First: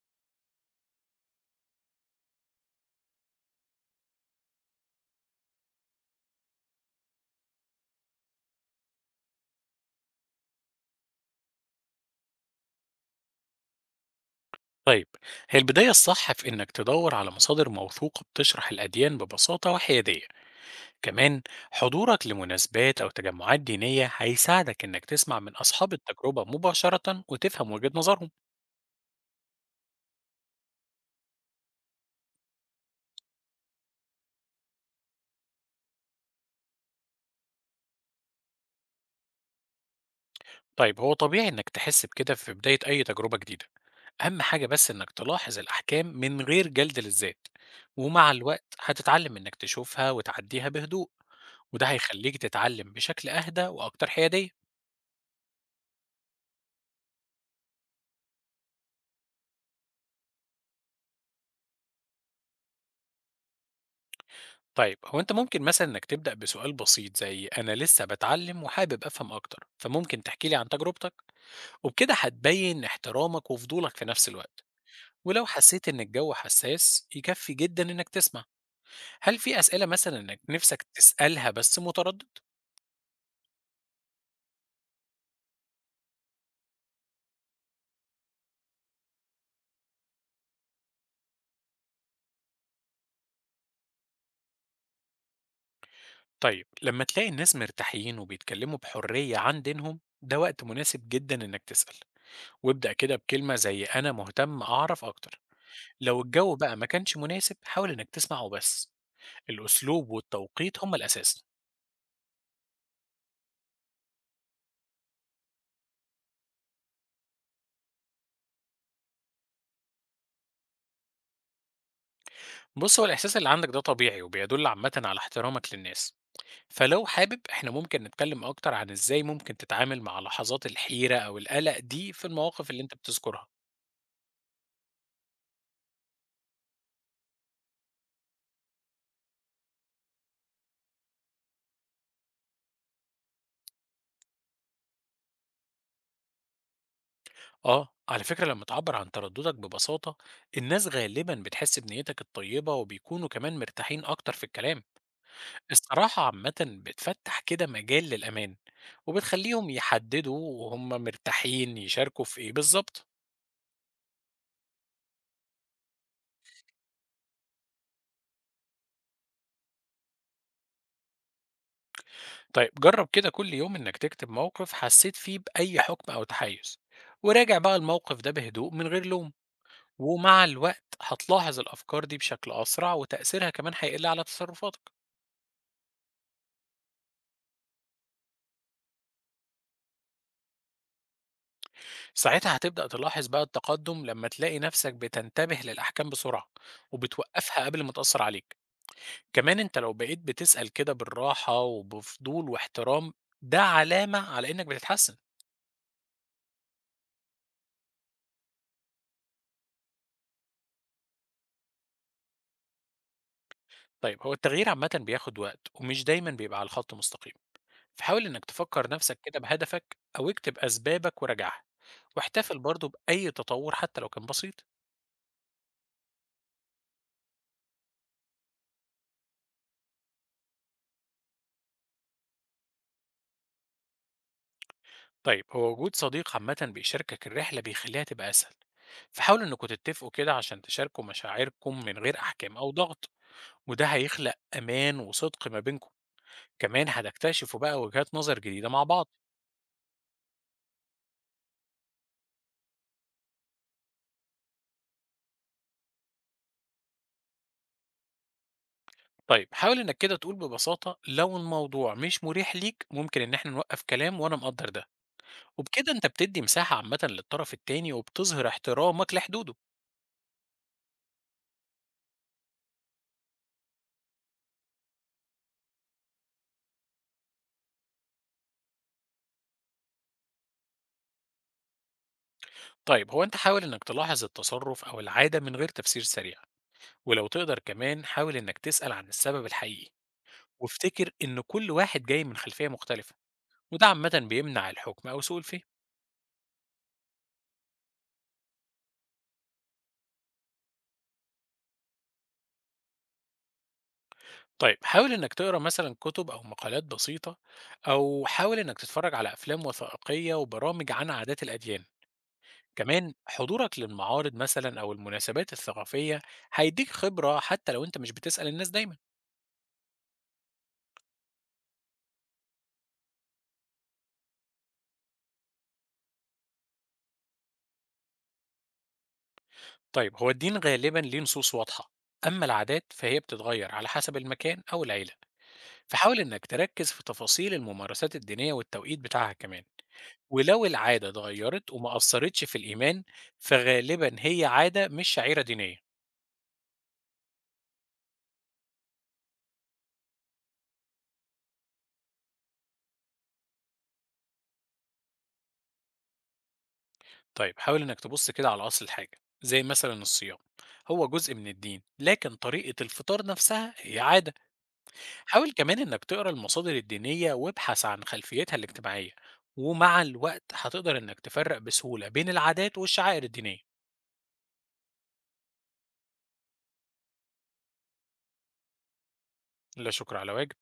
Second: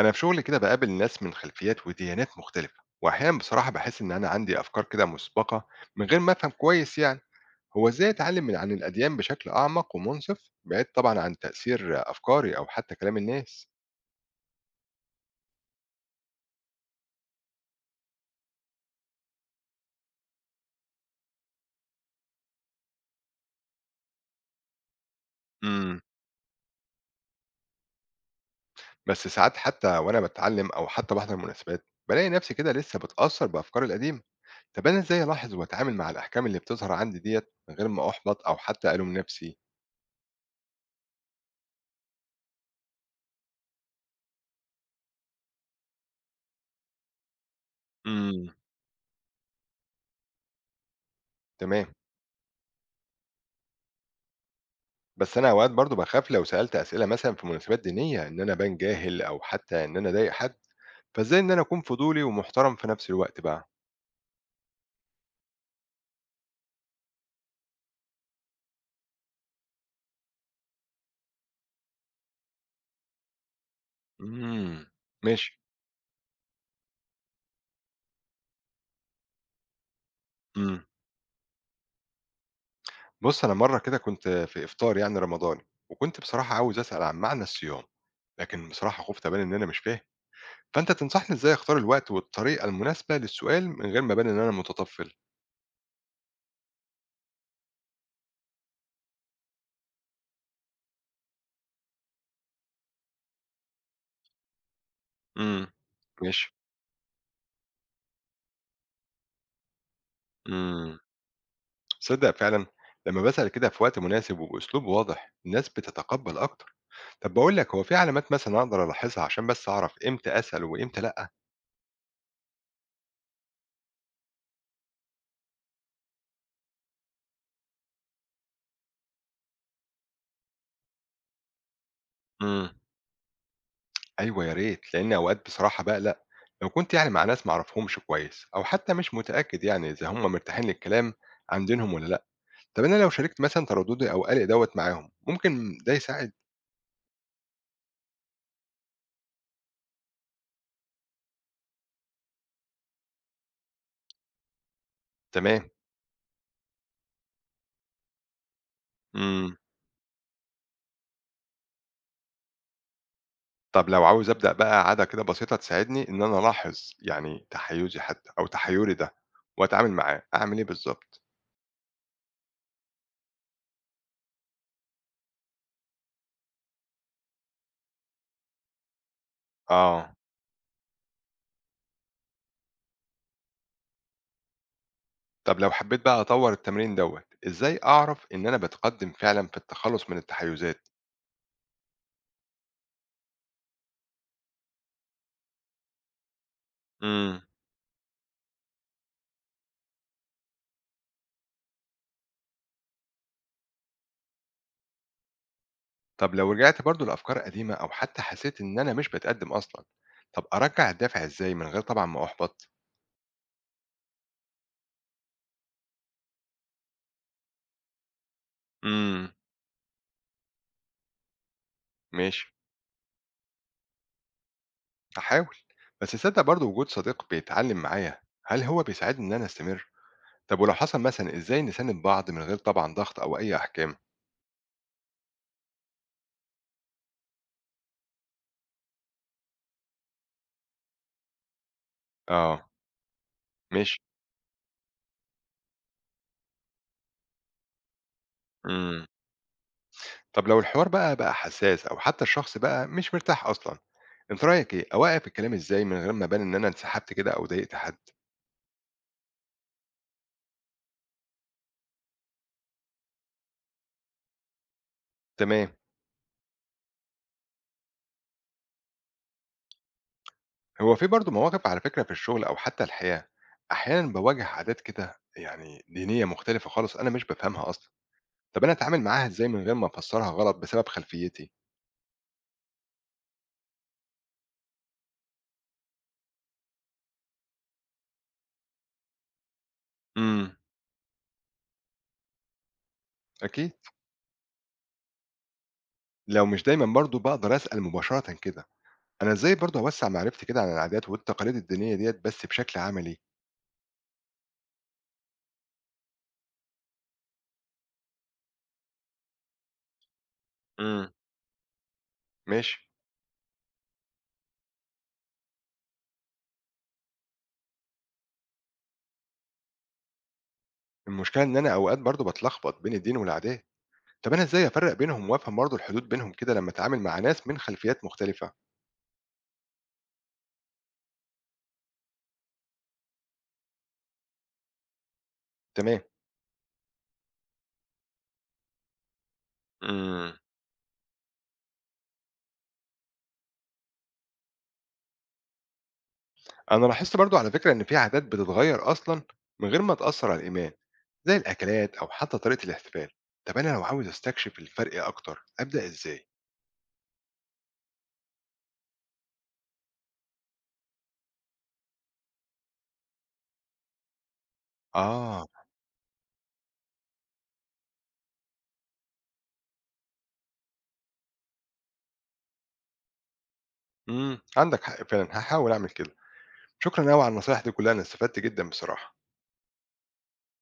أنا في شغلي كده بقابل ناس من خلفيات وديانات مختلفة، وأحيانا بصراحة بحس إن أنا عندي أفكار كده مسبقة من غير ما أفهم كويس يعني. هو إزاي أتعلم عن الأديان بشكل أعمق ومنصف، بعيد طبعا عن تأثير أفكاري أو حتى كلام الناس؟ طيب، هي البداية الصح في إنك تدور على مصادر موثوقة بتشرح الأديان ببساطة وحيادية، كمان حضورك لمناسبات أو تجمعات دينية هيساعدك إنك تسمع من أصحاب امم التجربة مباشرة وتفهم وجهة نظرهم. بس ساعات حتى وأنا بتعلم أو حتى بحضر مناسبات بلاقي نفسي كده لسه بتأثر بأفكاري القديمة. طب أنا إزاي ألاحظ وأتعامل مع الأحكام اللي بتظهر عندي ديت من غير ما أحبط أو حتى ألوم نفسي؟ طيب، هو طبيعي إنك تحس بكده في بداية أي تجربة جديدة، أهم حاجة بس إنك تلاحظ الأحكام من غير جلد للذات، ومع امم، الوقت هتتعلم إنك تشوفها وتعديها بهدوء، وده تمام. هيخليك تتعلم بشكل أهدى وأكتر حيادية. بس أنا أوقات برضه باخاف لو سألت أسئلة مثلًا في مناسبات دينية إن أنا أبان جاهل أو حتى إن أنا أضايق حد، فإزاي إن أنا أكون فضولي ومحترم في نفس الوقت بقى؟ طيب، هو انت ممكن مثلا انك تبدأ بسؤال بسيط زي انا لسه بتعلم وحابب افهم اكتر، فممكن تحكي لي عن تجربتك، وبكده هتبين احترامك وفضولك في نفس الوقت. إمم، ولو ماشي، حسيت ان الجو حساس يكفي جدا انك تسمع. هل في اسئلة مثلا انك إمم. نفسك تسألها بس متردد؟ بُص، أنا مرّة كده كنت في إفطار يعني رمضاني، وكنت بصراحة عاوز أسأل عن معنى الصيام، لكن بصراحة خُفت أبان إن أنا مش فاهم، فأنت تنصحني إزاي أختار الوقت والطريقة المناسبة للسؤال من غير ما أبان إن أنا متطفل؟ طيب، لما تلاقي الناس مرتاحين وبيتكلموا بحرية عن دينهم ده وقت مناسب جدا انك تسأل، وابدأ كده بكلمة زي انا مهتم اعرف اكتر. إمم، لو ماشي، الجو بقى ما كانش مناسب حاول انك تسمع وبس. الأسلوب والتوقيت هما إمم. الأساس. تصدق فعلًا لمّا باسأل كده في وقت مناسب وبأسلوب واضح، الناس بتتقبل أكتر. طب باقول لك، هو في علامات مثلًا أقدر ألاحظها عشان بس أعرف إمتى أسأل وإمتى لأ؟ بص، هو الإحساس اللي عندك ده طبيعي وبيدل عامة على احترامك للناس، فلو حابب، احنا ممكن نتكلم أكتر عن إزاي ممكن تتعامل مع لحظات الحيرة أو القلق دي في إمم. المواقف اللي أنت بتذكرها. أيوه يا ريت، لإن أوقات بصراحة باقلق لو كنت يعني مع ناس ما أعرفهمش كويس، أو حتى مش متأكد يعني إذا هم مرتاحين للكلام عن دينهم والّا لأ. طب أنا لو شاركت مثلًا ترددي أو قلقي دوّة معاهم، ممكن ده يساعد؟ آه، على فكرة لما تعبر عن ترددك ببساطة الناس غالبا بتحس بنيتك الطيبة وبيكونوا كمان مرتاحين أكتر في الكلام. تمام. الصراحة عامة بتفتح كده مجال للأمان، إمم. وبتخليهم يحددوا وهم مرتاحين يشاركوا في إيه بالظبط. طب لو عاوز أبدأ بقى عادة كده بسيطة تساعدني إن أنا ألاحظ يعني تحيُّزي حتى أو تحيُّري ده وأتعامل معاه، أعمل إيه بالضبط؟ طيب، جرب كده كل يوم إنك تكتب موقف حسيت فيه بأي حكم أو تحيز، وراجع بقى الموقف ده بهدوء من غير لوم. آه. ومع الوقت هتلاحظ الأفكار دي بشكل أسرع وتأثيرها كمان هيقل على تصرفاتك. طب لو حبيت بقى أطور التمرين دوّة، إزاي أعرف إن أنا باتقدم فعلًا في التخلُّص من التحيُّزات؟ ساعتها هتبدأ تلاحظ بقى التقدم لما تلاقي نفسك بتنتبه للأحكام بسرعة إمم. وبتوقفها قبل ما تأثر عليك. كمان أنت لو بقيت بتسأل كده بالراحة وبفضول واحترام ده علامة على إنك بتتحسن. طب لو رجعت برضه لأفكار قديمة أو حتى حسيت إن أنا مش باتقدم أصلًا، طب أرجّع الدافع إزاي من غير طبعًا ما أُحبط؟ طيب، هو التغيير عامة بياخد وقت ومش دايما بيبقى على الخط مستقيم، فحاول إنك تفكر نفسك إمم، كده بهدفك أو اكتب أسبابك وراجعها. ماشي، واحتفل برضه بأي تطور حتى لو كان بسيط. هاحاول. بس تصدّق برضه وجود صديق بيتعلّم معايا، هل هو بيساعدني إن أنا أستمر؟ طب ولو حصل مثلًا إزاي نساند بعض من غير طبعًا ضغط أو أي أحكام؟ طيب، هو وجود صديق عامة بيشاركك الرحلة بيخليها تبقى أسهل، فحاولوا إنكم تتفقوا كده عشان تشاركوا مشاعركم من غير أحكام آه، أو ضغط، وده ماشي. هيخلق أمان وصدق ما بينكم. كمان هتكتشفوا بقى وجهات نظر جديدة مع إمم. بعض. طب لو الحوار بقى حساس أو حتى الشخص بقى مش مرتاح أصلًا، أنت رأيك إيه، أوقّف الكلام إزاي من غير ما أبان إن أنا انسحبت كده أو ضايقت حد؟ طيب، حاول إنك كده تقول ببساطة لو الموضوع مش مريح ليك ممكن إن احنا نوقف كلام وأنا مقدر ده، تمام. وبكده انت بتدي مساحة عامة للطرف التاني وبتظهر احترامك لحدوده. هو في برضه مواقف على فكرة في الشغل أو حتى الحياة، أحيانًا باواجه عادات كده يعني دينية مختلفة خالص أنا مش بافهمها أصلًا، طب أنا أتعامل معاها إزاي من غير ما أفسّرها غلط بسبب خلفيتي؟ طيب، هو انت حاول انك تلاحظ التصرف او العادة من غير تفسير سريع، ولو تقدر كمان حاول انك تسأل عن السبب الحقيقي، إمم، وافتكر ان كل واحد جاي من خلفية مختلفة، أكيد. وده عامة بيمنع الحكم او سوء الفهم. لو مش دايمًا برضه باقدر أسأل مباشرةً كده، أنا إزاي برضه أوسّع معرفتي كده عن العادات والتقاليد الدينية ديّة بس بشكل عملي؟ طيب، حاول انك تقرا مثلا كتب او مقالات بسيطة، او حاول انك تتفرج على افلام وثائقية وبرامج إمم، عن عادات الاديان. ماشي. كمان حضورك للمعارض مثلا او المناسبات الثقافية هيديك خبرة حتى لو انت مش بتسأل الناس دايما. المشكلة إن أنا أوقات برضه باتلخبط بين الدين والعادات. طب أنا إزاي أفرّق بينهم وأفهم برضه الحدود بينهم كده لمّا أتعامل مع ناس من خلفيات مختلفة؟ طيب، هو الدين غالبا ليه نصوص واضحة، أما العادات فهي بتتغير على حسب المكان أو العيلة، تمام. فحاول إنك تركز في تفاصيل الممارسات الدينية والتوقيت بتاعها كمان. امم. ولو العادة اتغيرت وما أثرتش في الإيمان فغالبا هي عادة مش شعيرة دينية. أنا لاحظت برضه على فكرة إن في عادات بتتغيّر أصلًا من غير ما تأثّر على الإيمان، زي الأكلات أو حتى طريقة الاحتفال. طب أنا لو عاوز أستكشف الفرق أكتر أبدأ إزاي؟ طيب، حاول إنك تبص كده على أصل الحاجة زي مثلا الصيام، هو جزء من الدين لكن طريقة الفطار نفسها هي عادة. آه. حاول كمان إنك تقرأ المصادر الدينية وابحث عن خلفيتها الاجتماعية، ومع الوقت هتقدر إنك تفرق بسهولة بين العادات والشعائر الدينية. عندك حق فعلًا، هاحاول أعمل كده. شكرًا أوي على النصايح دي كلّها، أنا استفدت جدًا بصراحة. لا شكر على واجب.